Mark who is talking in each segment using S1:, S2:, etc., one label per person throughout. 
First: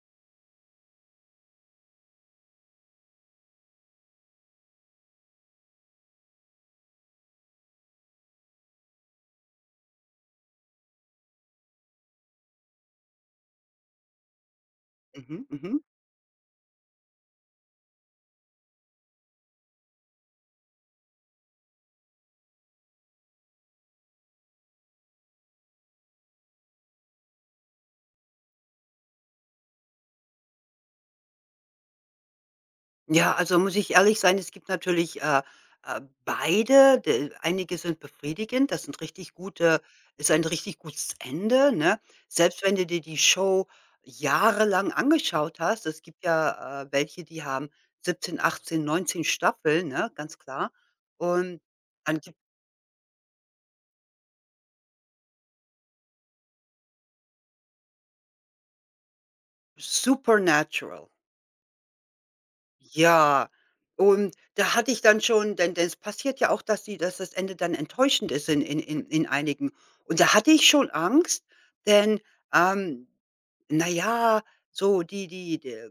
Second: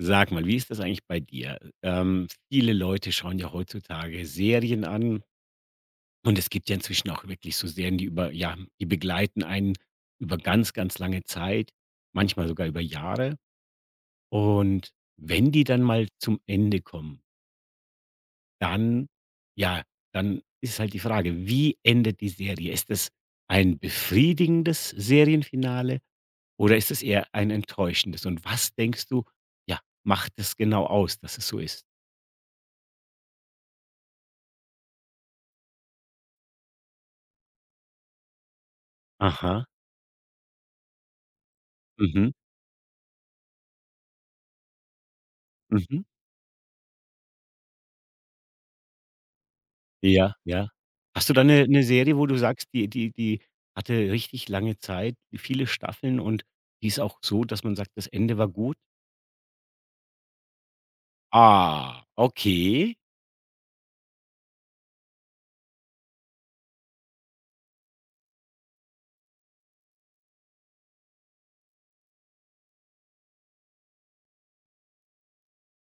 S1: Sag mal, wie ist das eigentlich bei dir? Viele Leute schauen ja heutzutage Serien an und es gibt ja inzwischen auch wirklich so Serien, die über ja, die begleiten einen über ganz lange Zeit, manchmal sogar über Jahre. Und
S2: Mhm,
S1: wenn die
S2: mhm.
S1: dann mal zum Ende kommen, dann, ja, dann ist halt die Frage, wie endet die Serie? Ist es ein befriedigendes Serienfinale oder ist es eher ein enttäuschendes? Und was denkst du, ja, macht es genau aus, dass es so ist?
S2: Ja, also muss ich ehrlich sein, es gibt natürlich, beide. De einige sind befriedigend, das sind richtig
S1: Aha.
S2: gute ist ein richtig gutes Ende, ne?
S1: Mhm,
S2: Selbst wenn du dir die Show jahrelang angeschaut hast, es
S1: mhm.
S2: gibt ja, welche, die haben 17, 18, 19 Staffeln, ne,
S1: Ja,
S2: ganz
S1: ja.
S2: klar.
S1: Hast du da
S2: Und
S1: 'ne Serie,
S2: dann
S1: wo
S2: gibt
S1: du sagst, die hatte richtig lange Zeit, viele Staffeln und die ist auch so, dass man sagt, das Ende war gut?
S2: Supernatural.
S1: Ah, okay.
S2: Ja, und da hatte ich dann schon denn es passiert ja auch, dass die dass das Ende dann enttäuschend ist in einigen. Und da hatte ich schon Angst, denn, ähm, na ja, so die die die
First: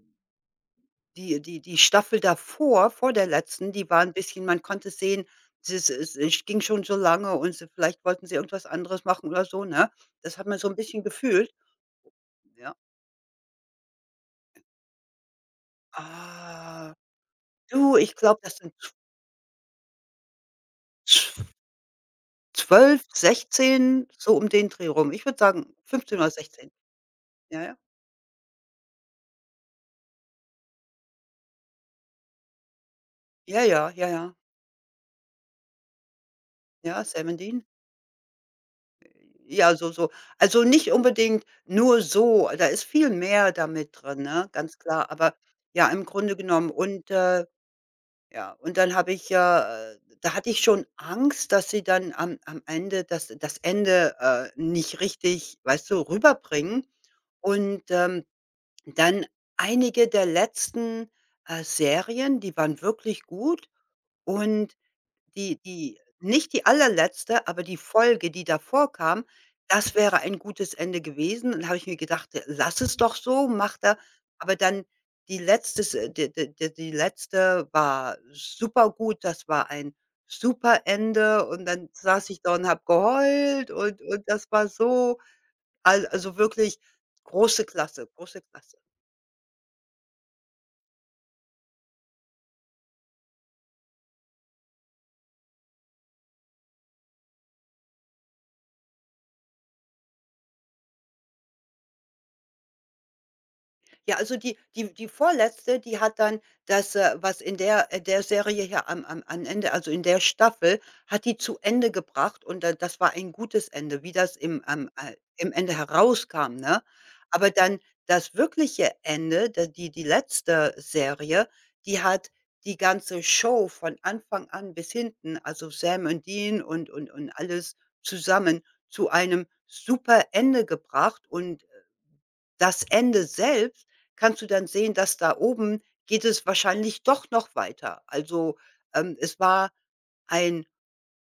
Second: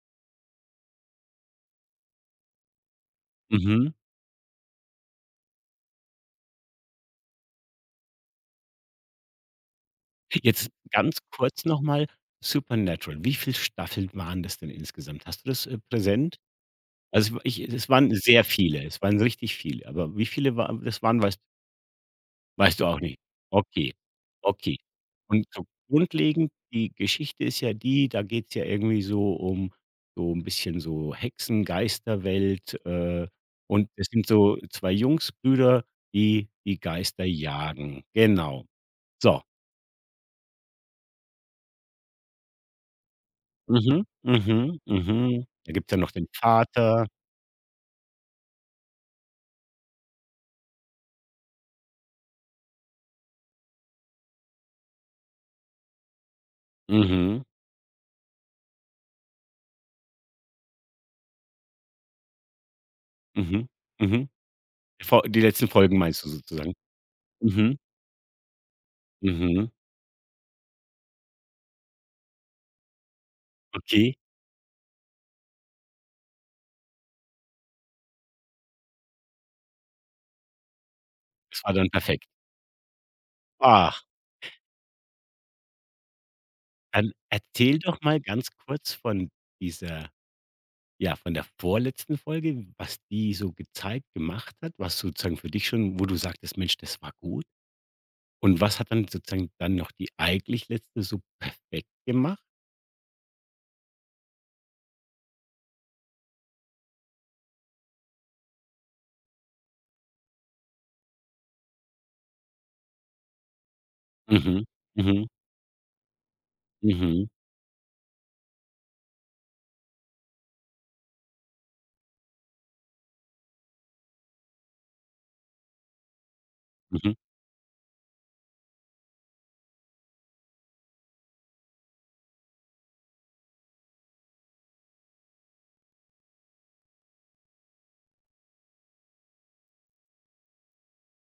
S2: die die die Staffel davor, vor der letzten, die
S1: Mhm.
S2: war ein bisschen, man konnte sehen, es ging schon so lange und sie vielleicht wollten sie irgendwas anderes machen oder so, ne? Das hat man so
S1: Jetzt
S2: ein bisschen
S1: ganz
S2: gefühlt,
S1: kurz noch mal
S2: ja.
S1: Supernatural. Wie viel Staffeln waren das denn insgesamt? Hast du das, präsent?
S2: Ah,
S1: Also, ich es
S2: du,
S1: waren
S2: ich glaube,
S1: sehr
S2: das sind
S1: viele. Es waren richtig viele. Aber wie viele war das waren, weißt Weißt du auch
S2: 12,
S1: nicht? Okay,
S2: 16, so um den
S1: okay.
S2: Dreh rum. Ich würde
S1: Und so
S2: sagen, 15 oder
S1: grundlegend,
S2: 16.
S1: die Geschichte
S2: Ja,
S1: ist ja
S2: ja.
S1: die, da geht's ja irgendwie so um so ein bisschen so Hexen, Geisterwelt,
S2: Ja,
S1: und
S2: ja, ja,
S1: es sind
S2: ja.
S1: so 2 Jungsbrüder, die die
S2: Ja,
S1: Geister
S2: Sam and Dean.
S1: jagen. Genau. So.
S2: Ja, so so. Also, nicht unbedingt nur so, da ist viel mehr da mit
S1: Mhm,
S2: drin, ne, ganz
S1: mhm,
S2: klar. Aber
S1: mhm. Da
S2: ja,
S1: gibt's ja
S2: im
S1: noch den
S2: Grunde genommen
S1: Vater.
S2: und, ja, und dann habe ich ja, da hatte ich schon Angst, dass sie dann am Ende das Ende, nicht richtig, weißt du, rüberbringen
S1: Mhm,
S2: und, dann einige der letzten, Serien, die waren wirklich
S1: mhm,
S2: gut
S1: mhm.
S2: und
S1: Vo die
S2: die
S1: letzten Folgen
S2: die
S1: meinst du
S2: nicht die
S1: sozusagen?
S2: allerletzte, aber die
S1: Mhm,
S2: Folge, die davor kam,
S1: mhm.
S2: das wäre ein gutes Ende gewesen. Und habe ich mir gedacht: „Lass es doch so, mach da“,
S1: Okay,
S2: aber dann die letzte, d d d die letzte war super gut. Das war ein super Ende
S1: das
S2: und
S1: war
S2: dann
S1: dann perfekt.
S2: saß ich da und habe geheult und
S1: Ah.
S2: und das war so, al also wirklich
S1: Dann
S2: große
S1: erzähl doch
S2: Klasse,
S1: mal
S2: große
S1: ganz
S2: Klasse.
S1: kurz von dieser ja, von der vorletzten Folge, was die so gezeigt gemacht hat, was sozusagen für dich schon wo du sagtest: „Mensch, das war gut.“ Und was hat dann sozusagen dann noch die eigentlich letzte so perfekt gemacht?
S2: Ja, also die Vorletzte, die hat dann das, was in der Serie hier am Ende, also in der Staffel, hat die zu Ende gebracht und da, das war ein gutes Ende, wie das
S1: Mhm, mhm,
S2: im Ende herauskam, ne?
S1: mhm,
S2: Aber dann das wirkliche Ende, da die letzte Serie, die hat die ganze Show von Anfang an bis hinten, also Sam und Dean und und
S1: mhm.
S2: und alles zusammen zu einem super Ende gebracht und das Ende selbst kannst du dann sehen, dass da oben geht es wahrscheinlich doch noch weiter. Also, es war ein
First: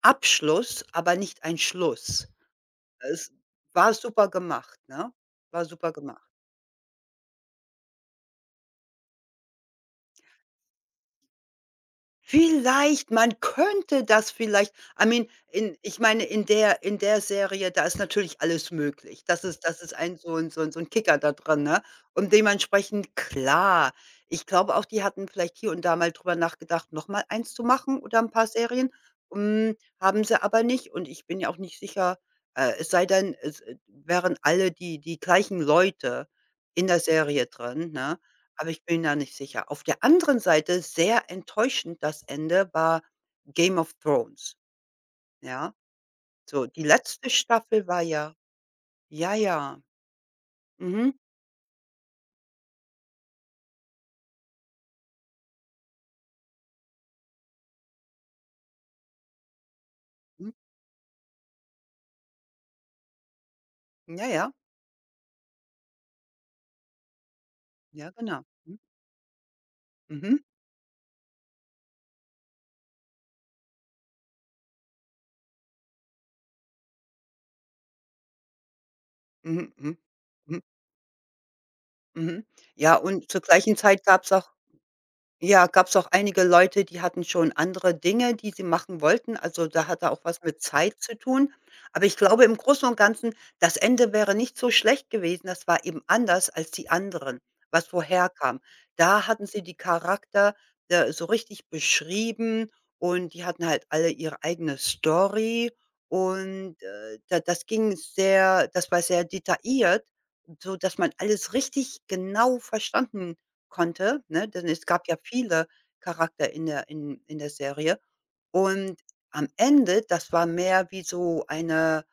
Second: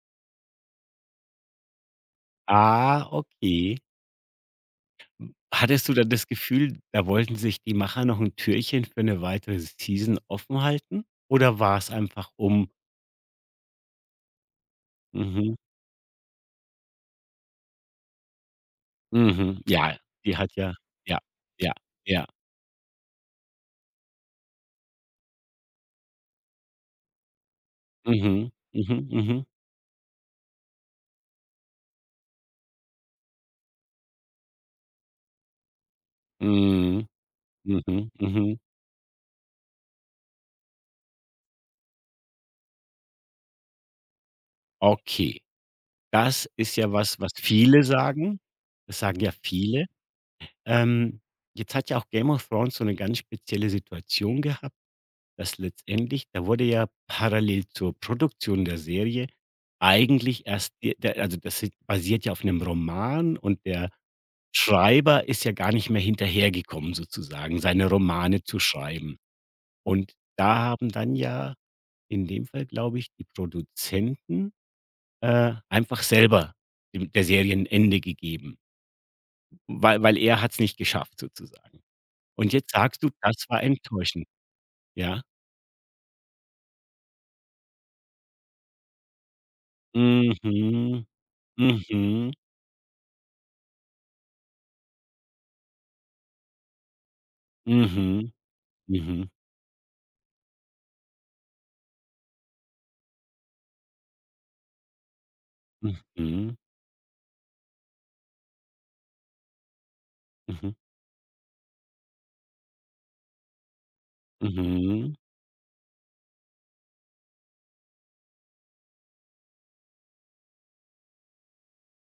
S2: Abschluss, aber nicht ein Schluss.
S1: Ah,
S2: Es
S1: okay.
S2: war super gemacht, ne? War
S1: Hattest
S2: super
S1: du dann das
S2: gemacht.
S1: Gefühl, da wollten sich die Macher noch ein Türchen für eine weitere Season offen halten? Oder war es einfach um
S2: Vielleicht, man könnte das vielleicht, I mean,
S1: mhm,
S2: in ich meine, in der Serie, da ist natürlich alles möglich. Das ist
S1: mhm,
S2: das ist
S1: ja,
S2: ein so
S1: die
S2: 'n
S1: hat
S2: so 'n
S1: ja
S2: so 'n Kicker
S1: ja,
S2: da dran,
S1: ja,
S2: ne?
S1: ja.
S2: Und dementsprechend klar, ich glaube auch, die hatten vielleicht hier und da mal drüber nachgedacht, nochmal eins zu machen oder ein paar
S1: Mhm,
S2: Serien.
S1: mhm, mhm,
S2: Haben sie aber nicht und ich bin ja auch nicht sicher, es sei denn, es, wären alle die gleichen Leute in der
S1: mhm,
S2: Serie drin,
S1: mhm,
S2: ne?
S1: mhm.
S2: Aber ich bin da nicht sicher. Auf der anderen Seite, sehr enttäuschend, das Ende war „Game of Thrones“,
S1: Okay,
S2: ja?
S1: das
S2: So,
S1: ist
S2: die
S1: ja was,
S2: letzte
S1: was viele
S2: Staffel war ja,
S1: sagen. Das sagen ja
S2: ja, ja.
S1: viele.
S2: Mhm,
S1: Ähm, Jetzt hat ja auch Game of Thrones so eine ganz spezielle Situation gehabt, dass letztendlich da wurde ja parallel zur Produktion der Serie eigentlich
S2: mhm.
S1: erst de der also, das ist- basiert ja auf einem Roman und der
S2: Ja, ja.
S1: Schreiber ist ja gar nicht mehr hinterhergekommen sozusagen, seine
S2: Ja, genau.
S1: Romane zu
S2: Mhm.
S1: schreiben. Und
S2: Mhm.
S1: da haben dann ja In dem Fall glaube ich, die Produzenten, einfach selber dem der Serie 'n Ende gegeben,
S2: Mhm. Mhm.
S1: weil er hat es
S2: Mhm.
S1: nicht geschafft sozusagen.
S2: Mhm.
S1: Und jetzt
S2: Ja,
S1: sagst du,
S2: und zur
S1: das war
S2: gleichen Zeit
S1: enttäuschend,
S2: gab's auch.
S1: ja?
S2: Ja, gab's auch einige Leute, die hatten schon andere Dinge, die sie machen wollten. Also, da hatte auch
S1: Mhm,
S2: was mit Zeit
S1: mhm,
S2: zu tun. Aber ich
S1: mhm,
S2: glaube, im Großen und Ganzen, das Ende wäre nicht so schlecht gewesen. Das war eben anders als die anderen, was vorher
S1: mhm,
S2: kam. Da
S1: mhm,
S2: hatten sie die Charakter, so richtig beschrieben und die hatten halt alle ihre eigene Story
S1: mhm,
S2: und, da das ging sehr das war sehr detailliert,
S1: mhm,
S2: so dass man alles richtig genau verstanden konnte, ne? Denn es gab
S1: mhm.
S2: ja viele Charakter in der Serie. Und am Ende, das war mehr wie so eine,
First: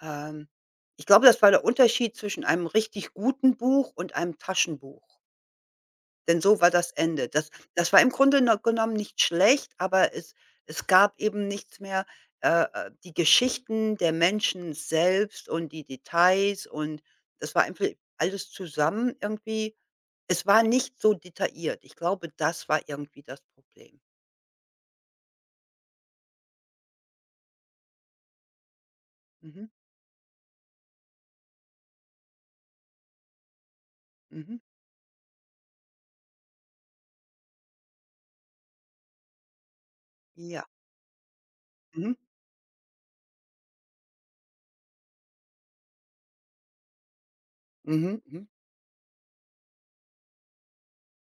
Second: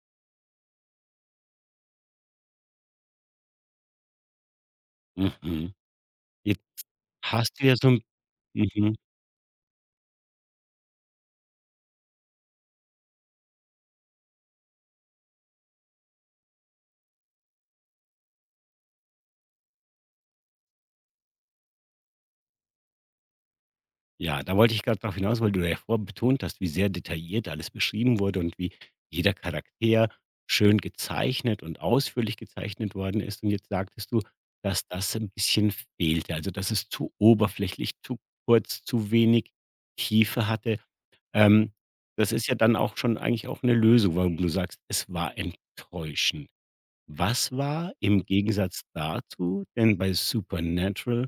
S2: ähm, ich glaube, das war der Unterschied zwischen einem richtig guten Buch und einem Taschenbuch.
S1: Mhm.
S2: Denn so
S1: Jetzt
S2: war das Ende. Das
S1: hast du ja so
S2: das
S1: 'n
S2: war im Grunde genommen
S1: mhm.
S2: nicht schlecht, aber es gab eben nichts mehr, die Geschichten der Menschen selbst und die Details und das war einfach alles zusammen irgendwie, es war nicht so detailliert. Ich glaube, das war irgendwie das Problem.
S1: Ja, da wollte ich gerade darauf hinaus, weil du ja vorhin betont hast, wie sehr detailliert alles beschrieben wurde und wie jeder
S2: Mhm,
S1: Charakter schön gezeichnet und ausführlich gezeichnet worden ist. Und jetzt sagtest du,
S2: mhm.
S1: dass das ein bisschen fehlte. Also, dass es zu oberflächlich, zu kurz, zu wenig Tiefe
S2: Ja.
S1: hatte. Ähm,
S2: Mhm.
S1: Das ist ja dann auch schon eigentlich auch eine Lösung, warum du sagst, es war enttäuschend. Was war
S2: Mhm.
S1: im
S2: Mhm.
S1: Gegensatz dazu denn bei Supernatural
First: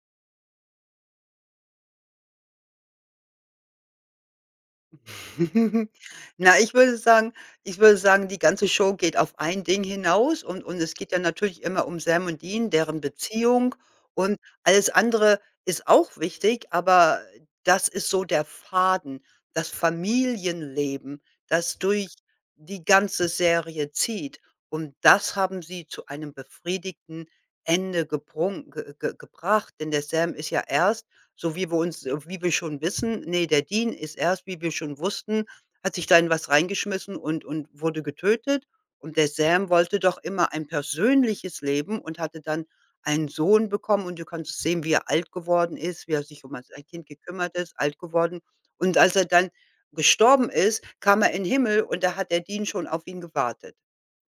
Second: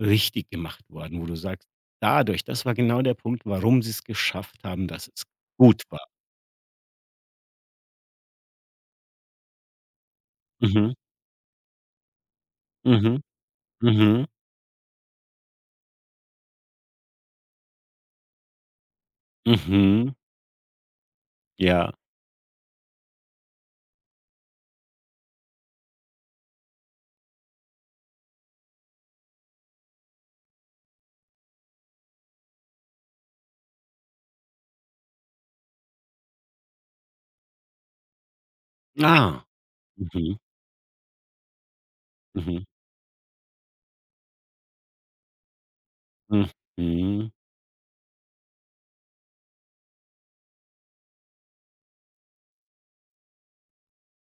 S1: richtig gemacht worden, wo du sagst: „Dadurch das war genau der Punkt, warum sie es geschafft haben, dass es gut war.“
S2: Na, ich würde sagen, die ganze Show geht auf ein Ding hinaus und
S1: Mhm,
S2: es geht ja natürlich immer um Sam und Dean, deren
S1: mhm,
S2: Beziehung,
S1: mhm,
S2: und alles andere ist auch wichtig, aber das ist so der Faden, das
S1: mhm,
S2: Familienleben, das
S1: ja.
S2: durch die ganze Serie zieht, und das haben sie zu einem befriedigten Ende gebrung ge ge gebracht, denn der Sam ist ja erst, so wie wir schon wissen, ne, der Dean ist erst, wie wir schon wussten, hat sich da in was reingeschmissen und wurde getötet. Und der
S1: Ah,
S2: Sam wollte doch
S1: mhm,
S2: immer ein persönliches Leben und hatte
S1: mhm,
S2: dann einen Sohn bekommen. Und du kannst sehen, wie er alt geworden ist, wie er sich um sein Kind
S1: mhm.
S2: gekümmert ist, alt geworden. Und als er dann gestorben ist, kam er in den Himmel und da hat der Dean schon auf ihn gewartet.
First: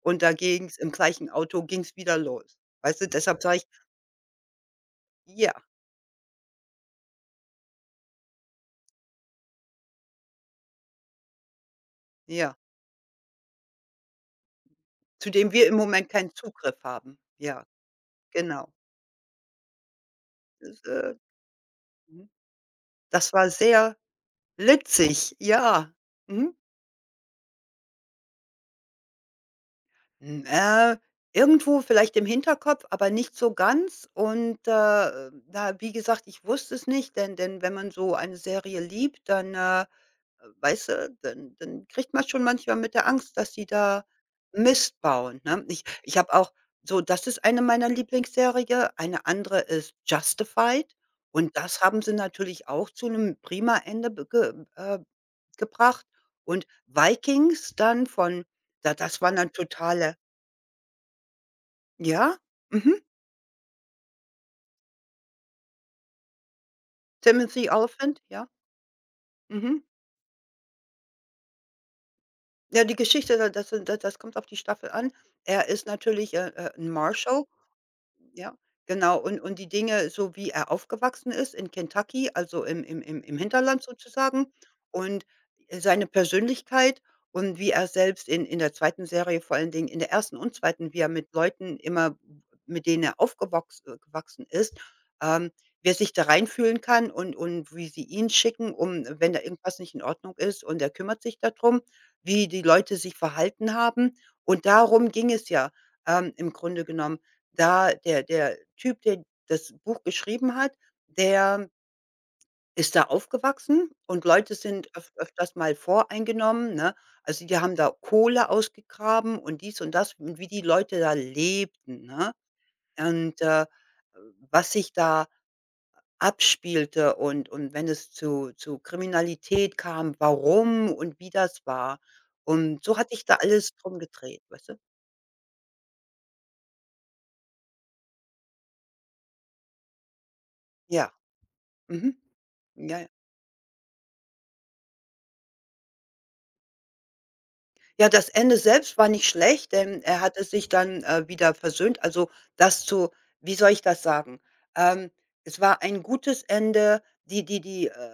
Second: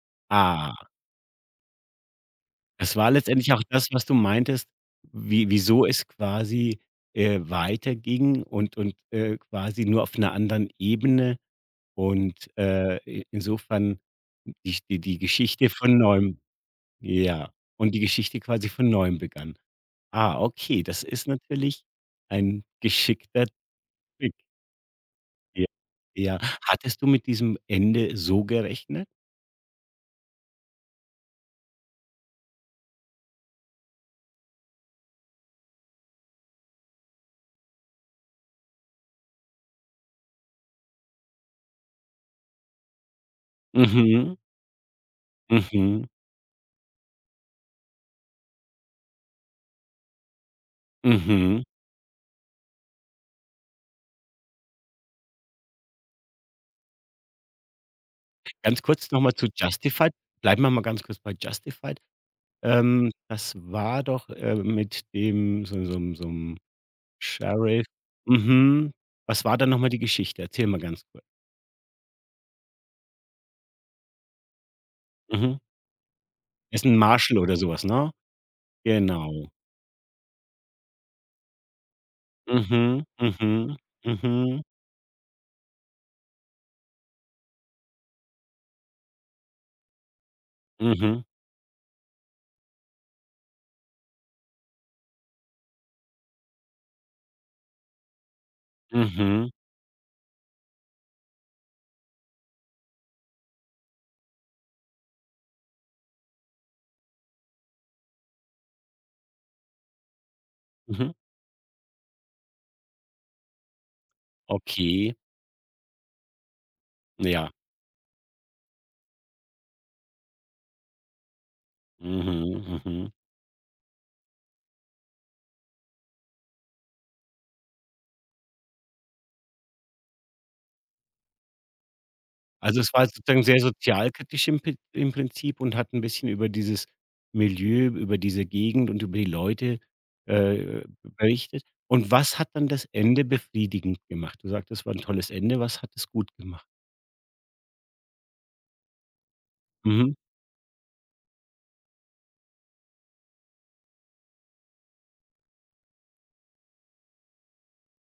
S2: Und da ging's,
S1: Ah,
S2: im gleichen Auto ging es wieder los.
S1: es
S2: Weißt du,
S1: war
S2: deshalb
S1: letztendlich
S2: sage
S1: auch
S2: ich
S1: das, was du meintest, wie
S2: ja,
S1: wieso es quasi, weiterging und quasi nur auf einer anderen Ebene und,
S2: ja.
S1: i insofern die
S2: Zu dem wir
S1: Geschichte
S2: im
S1: von
S2: Moment keinen
S1: neuem
S2: Zugriff haben.
S1: ja,
S2: Ja,
S1: und die Geschichte quasi
S2: genau.
S1: von neuem begann. Ah, okay,
S2: Das,
S1: das ist natürlich
S2: mhm.
S1: ein
S2: Das
S1: geschickter
S2: war sehr
S1: Trick,
S2: witzig,
S1: ja.
S2: ja.
S1: Ja.
S2: Mhm.
S1: Hattest du mit diesem Ende so gerechnet?
S2: Hm, äh, irgendwo vielleicht im Hinterkopf, aber nicht so ganz, und, da, wie gesagt, ich wusste es nicht, denn wenn man so eine Serie liebt, dann, weißt du, dann kriegt man schon manchmal mit der Angst, dass sie da
S1: Mhm,
S2: Mist bauen, ne? Ich
S1: mhm,
S2: ich habe auch so, das ist eine meiner Lieblingsserie, eine andere ist Justified, und
S1: mhm.
S2: das haben sie natürlich auch zu einem prima Ende be ge gebracht, und Vikings dann von
S1: Ganz
S2: da,
S1: kurz
S2: das war
S1: nochmal zu
S2: dann
S1: Justified.
S2: totale,
S1: Bleiben wir mal ganz kurz bei Justified.
S2: ja, mhm.
S1: Das war doch, mit dem so 'n
S2: Timothy
S1: Sheriff
S2: Olyphant, ja,
S1: mhm. Was war da
S2: mhm.
S1: nochmal die Geschichte? Erzähl mal ganz kurz.
S2: Ja, die Geschichte, da das kommt auf die Staffel an.
S1: Mhm.
S2: Er ist natürlich,
S1: Ist
S2: 'n
S1: 'n Marshal
S2: Marshal.
S1: oder so was, ne?
S2: Ja, genau. Und
S1: Genau.
S2: und die Dinge, so wie er aufgewachsen ist in Kentucky, also im im
S1: Mhm,
S2: im im
S1: mhm,
S2: Hinterland sozusagen,
S1: mhm,
S2: und seine Persönlichkeit, und wie er selbst in der zweiten Serie, vor allen Dingen in der ersten und zweiten, wie er
S1: mhm,
S2: mit Leuten immer, mit denen er aufgewachs gewachsen ist, ähm, wie sich da reinfühlen kann und wie sie ihn schicken, um, wenn da
S1: mhm,
S2: irgendwas nicht in Ordnung ist, und er kümmert sich darum, wie die Leute sich verhalten haben. Und darum ging es ja, im Grunde genommen. Da der Typ, der das Buch geschrieben hat,
S1: mhm.
S2: der ist da aufgewachsen, und Leute sind öf
S1: Okay,
S2: öfters mal voreingenommen, ne? Also,
S1: ja.
S2: die haben da Kohle ausgegraben und dies und das, und wie die Leute da lebten, ne?
S1: Mhm, mhm.
S2: Und, was sich da abspielte, und wenn es zu Kriminalität kam, warum und wie das war.
S1: Also,
S2: Und
S1: es
S2: so
S1: war
S2: hat sich da
S1: sozusagen sehr
S2: alles drum gedreht,
S1: sozialkritisch im
S2: weißt du?
S1: Prin im Prinzip und hat ein bisschen über dieses Milieu, über diese Gegend und über die Leute, äh,
S2: Ja.
S1: berichtet. Und
S2: Mhm.
S1: was hat dann das
S2: Ja, ja.
S1: Ende befriedigend gemacht? Du sagtest, es war ein tolles Ende. Was hat es gut gemacht?
S2: Ja, das Ende selbst war nicht schlecht, denn
S1: Mhm.
S2: er hatte sich dann, wieder versöhnt. Also, das zu wie soll ich das sagen? Ähm, es war ein gutes Ende. Die die die, äh,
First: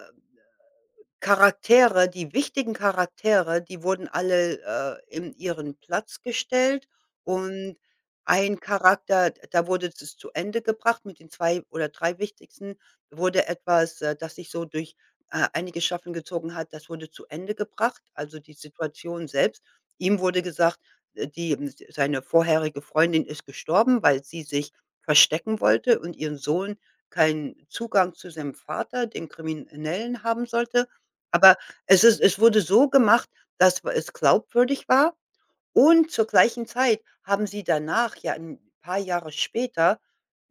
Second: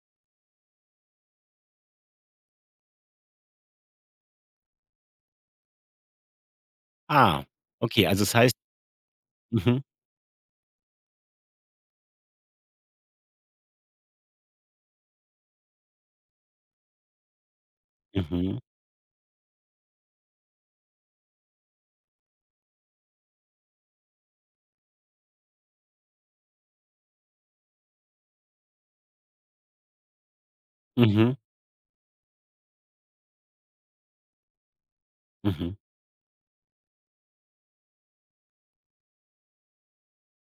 S2: Charaktere die wichtigen Charaktere, die wurden alle, in ihren Platz gestellt,
S1: Ah,
S2: und
S1: okay, also es heißt
S2: ein Charakter, da
S1: mhm,
S2: wurde es zu Ende gebracht, mit den 2 oder 3 wichtigsten, wurde etwas, das sich so durch, einige Staffeln gezogen hat, das wurde zu Ende gebracht, also die
S1: mhm,
S2: Situation selbst. Ihm wurde gesagt, die seine vorherige Freundin ist gestorben, weil sie sich verstecken wollte und ihren Sohn keinen Zugang zu seinem Vater, dem Kriminellen, haben sollte.
S1: mhm,
S2: Aber es wurde so gemacht, dass, w es glaubwürdig war,
S1: mhm.
S2: und zur gleichen Zeit haben sie danach ja 'n paar Jahre später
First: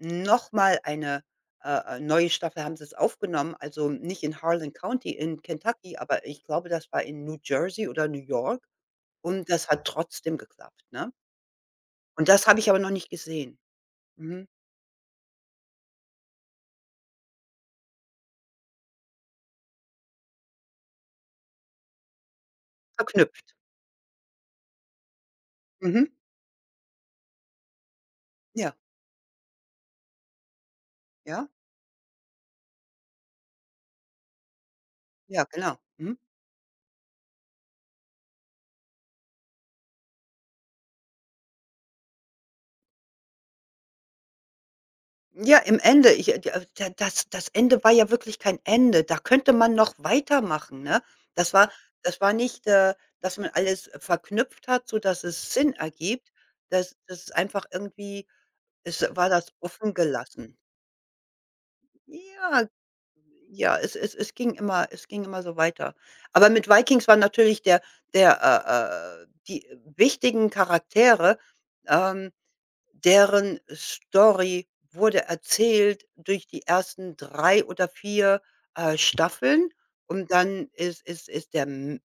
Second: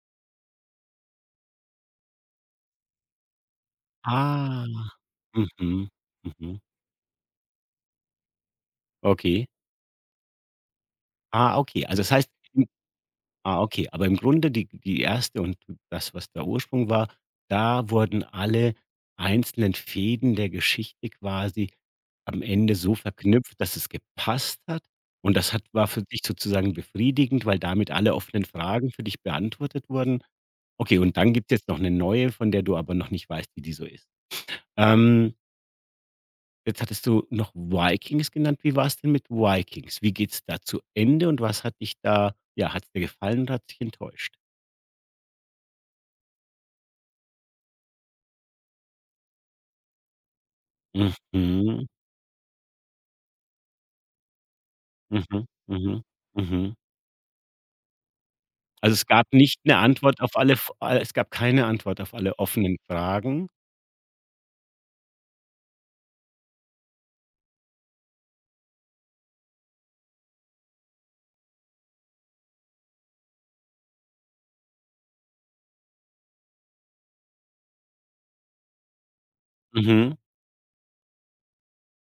S2: noch mal eine, neue Staffel haben sie's aufgenommen, also nicht in
S1: Ah,
S2: Harlan County in
S1: mhm,
S2: Kentucky, aber ich
S1: mhm.
S2: glaube, das war in New Jersey oder New York,
S1: Okay.
S2: und das hat trotzdem geklappt, ne?
S1: Ah, okay. Also, das
S2: Und
S1: heißt
S2: das habe
S1: im
S2: ich aber noch nicht gesehen.
S1: Ah, okay. Aber im
S2: Mhm.
S1: Grunde die erste und das, was der Ursprung war, da wurden alle einzelnen Fäden der Geschichte quasi am Ende so
S2: Verknüpft.
S1: verknüpft, dass es gepasst hat. Und das hat war für
S2: Mhm.
S1: dich sozusagen befriedigend, weil damit alle offenen
S2: Ja,
S1: Fragen für dich beantwortet wurden. Okay, und dann
S2: ja,
S1: gibt's jetzt noch eine neue, von der du aber noch nicht weißt, wie die so ist. Ähm,
S2: ja, genau. Mhm.
S1: Jetzt hattest du noch Vikings genannt. Wie war's denn mit Vikings? Wie geht's da zu Ende und was hat dich da ja, hat's dir gefallen oder hat dich enttäuscht?
S2: Ja, im Ende, ich d da das das Ende war ja wirklich kein Ende. Da könnte man noch weitermachen, ne?
S1: Mhm.
S2: Das war
S1: Mhm.
S2: das war nicht, dass man alles, verknüpft hat, so dass es Sinn
S1: Mhm.
S2: ergibt.
S1: Mhm.
S2: Das ist einfach irgendwie,
S1: Also,
S2: es
S1: es gab
S2: war das
S1: nicht 'ne
S2: offen
S1: Antwort auf alle
S2: gelassen.
S1: F a es gab keine Antwort auf alle
S2: Ja,
S1: offenen Fragen.
S2: ja, es ging immer so weiter. Aber mit Vikings war natürlich der, der, die wichtigen Charaktere, ähm Deren Story wurde erzählt durch die ersten 3 oder vier, Staffeln,
S1: Mhm.
S2: und dann ist der m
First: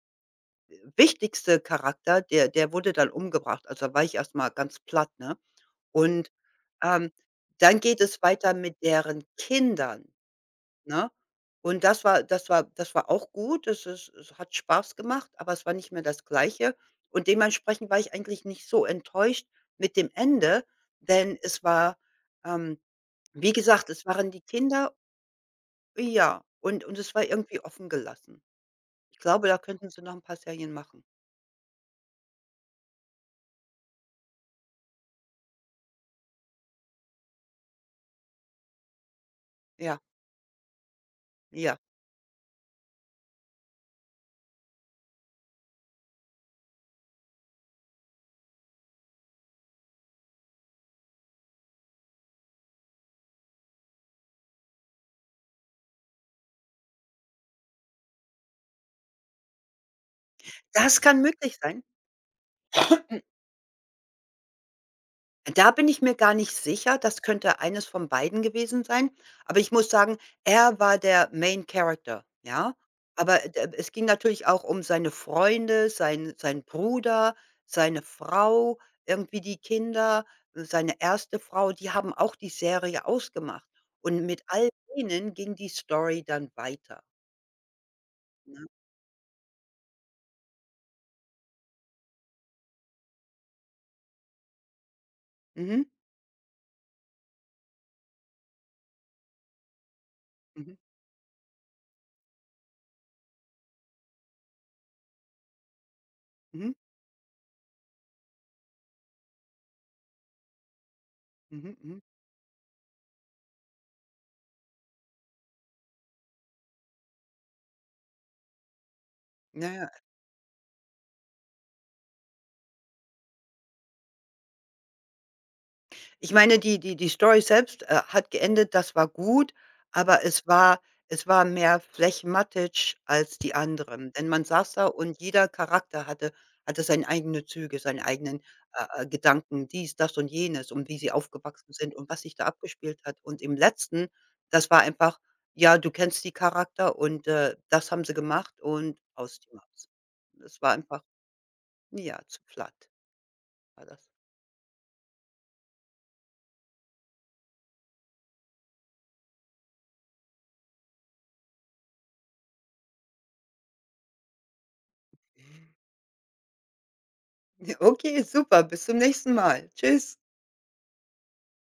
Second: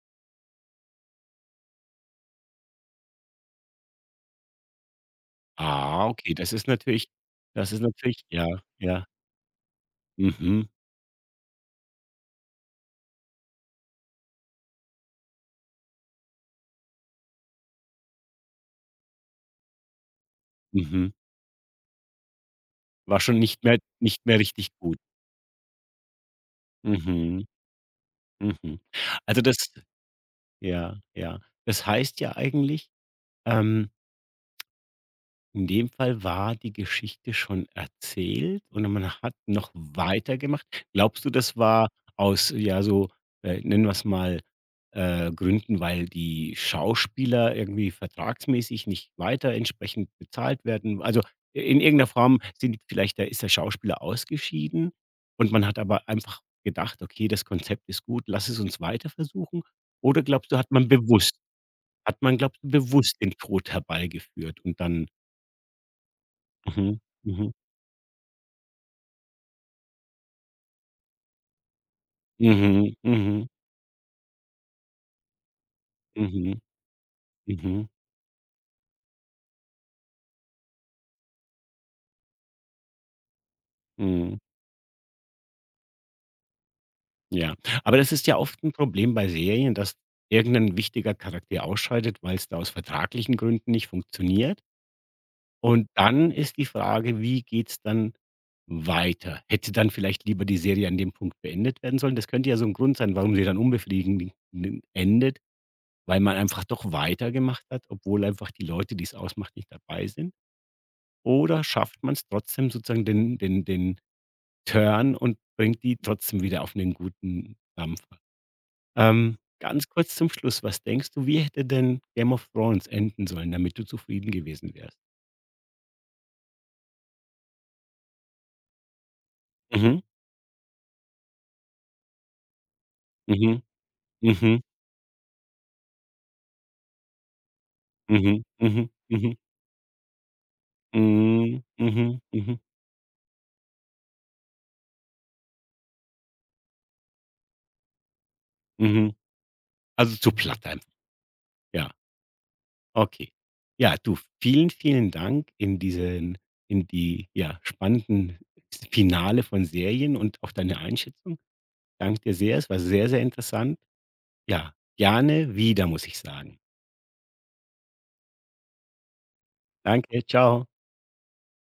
S2: wichtigste Charakter, der wurde dann umgebracht. Also, da war ich erstmal ganz platt, ne?
S1: Ah,
S2: Und,
S1: okay,
S2: ähm,
S1: das ist
S2: dann geht es
S1: natürlich ja,
S2: weiter mit
S1: ja.
S2: deren Kindern.
S1: Mhm,
S2: Ne? Und das war auch gut. Es hat Spaß gemacht, aber es war nicht mehr das Gleiche. Und dementsprechend war ich eigentlich nicht so enttäuscht mit dem Ende,
S1: mhm.
S2: denn es war, ähm
S1: War schon
S2: wie
S1: nicht mehr
S2: gesagt, es
S1: nicht
S2: waren
S1: mehr
S2: die
S1: richtig
S2: Kinder,
S1: gut.
S2: ja, und es war
S1: Mhm,
S2: irgendwie offen gelassen.
S1: mhm.
S2: Ich
S1: Also,
S2: glaube, da
S1: das
S2: könnten sie noch ein paar Serien
S1: ja,
S2: machen.
S1: ja. Das heißt ja eigentlich, ähm In dem Fall war die Geschichte schon erzählt und man hat noch
S2: Ja,
S1: weitergemacht. Glaubst du, das
S2: ja.
S1: war aus, ja, so, nennen wir es mal, Gründen, weil die Schauspieler irgendwie vertragsmäßig nicht weiter entsprechend bezahlt werden? Also in irgendeiner Form sind vielleicht, da ist der Schauspieler ausgeschieden und man hat aber einfach gedacht, okay, das Konzept ist gut, lass es uns weiter versuchen. Oder glaubst du, hat man
S2: Das kann
S1: bewusst,
S2: möglich sein.
S1: hat man, glaubst du, bewusst den Tod herbeigeführt und dann
S2: Da bin ich mir gar nicht sicher.
S1: Mhm,
S2: Das
S1: mhm,
S2: könnte eines von beiden gewesen sein. Aber ich muss sagen, er war der Main Character, ja?
S1: mhm,
S2: Aber,
S1: mhm,
S2: es ging natürlich auch um seine Freunde, sein
S1: mhm,
S2: sein Bruder,
S1: mhm,
S2: seine Frau, irgendwie die Kinder, seine erste Frau, die haben auch die Serie ausgemacht. Und
S1: mhm,
S2: mit all denen ging die Story dann weiter,
S1: ja. Aber das ist ja oft
S2: ne?
S1: ein Problem bei Serien, dass irgendein wichtiger Charakter ausscheidet, weil es da aus vertraglichen Gründen nicht funktioniert.
S2: Mhm,
S1: Und dann ist die Frage, wie geht's dann weiter? Hätte dann vielleicht lieber die
S2: mhm,
S1: Serie an dem Punkt beendet werden sollen? Das könnte ja so ein Grund sein, warum sie dann unbefriedigend endet, weil man einfach
S2: mhm,
S1: doch weitergemacht hat, obwohl einfach die Leute, die es ausmacht, nicht dabei sind. Oder
S2: mhm, mhm.
S1: schafft man es trotzdem sozusagen den Turn und bringt die trotzdem wieder auf einen guten Dampfer.
S2: Ja,
S1: Ganz
S2: ja.
S1: kurz zum Schluss, was denkst du, wie hätte denn Game of Thrones enden sollen, damit du zufrieden gewesen wärst?
S2: Ich meine, die Story selbst, hat geendet, das war gut,
S1: Mhm,
S2: aber es war mehr Flachmatsch als die
S1: mhm,
S2: anderen. Denn man
S1: mhm,
S2: saß da, und jeder Charakter hatte seine eigenen Züge, seine eigenen,
S1: mhm, mhm, mhm,
S2: Gedanken, dies, das und jenes, und wie sie
S1: mhm,
S2: aufgewachsen sind und
S1: mhm,
S2: was sich da
S1: mhm,
S2: abgespielt hat. Und im Letzten, das war einfach, ja, du kennst die Charakter, und, das haben sie gemacht und
S1: mhm.
S2: aus die Maus.
S1: Also, zu
S2: Das
S1: platt
S2: war
S1: einfach,
S2: einfach,
S1: ja,
S2: ja, zu platt
S1: okay.
S2: war
S1: Ja,
S2: das.
S1: du, vielen Dank in diesen in die, ja, spannenden Finale von Serien und auch deine Einschätzung. Danke dir sehr. Es war sehr interessant. Ja, gerne wieder, muss ich sagen.
S2: Okay, super, bis zum nächsten Mal. Tschüss.
S1: Danke, ciao.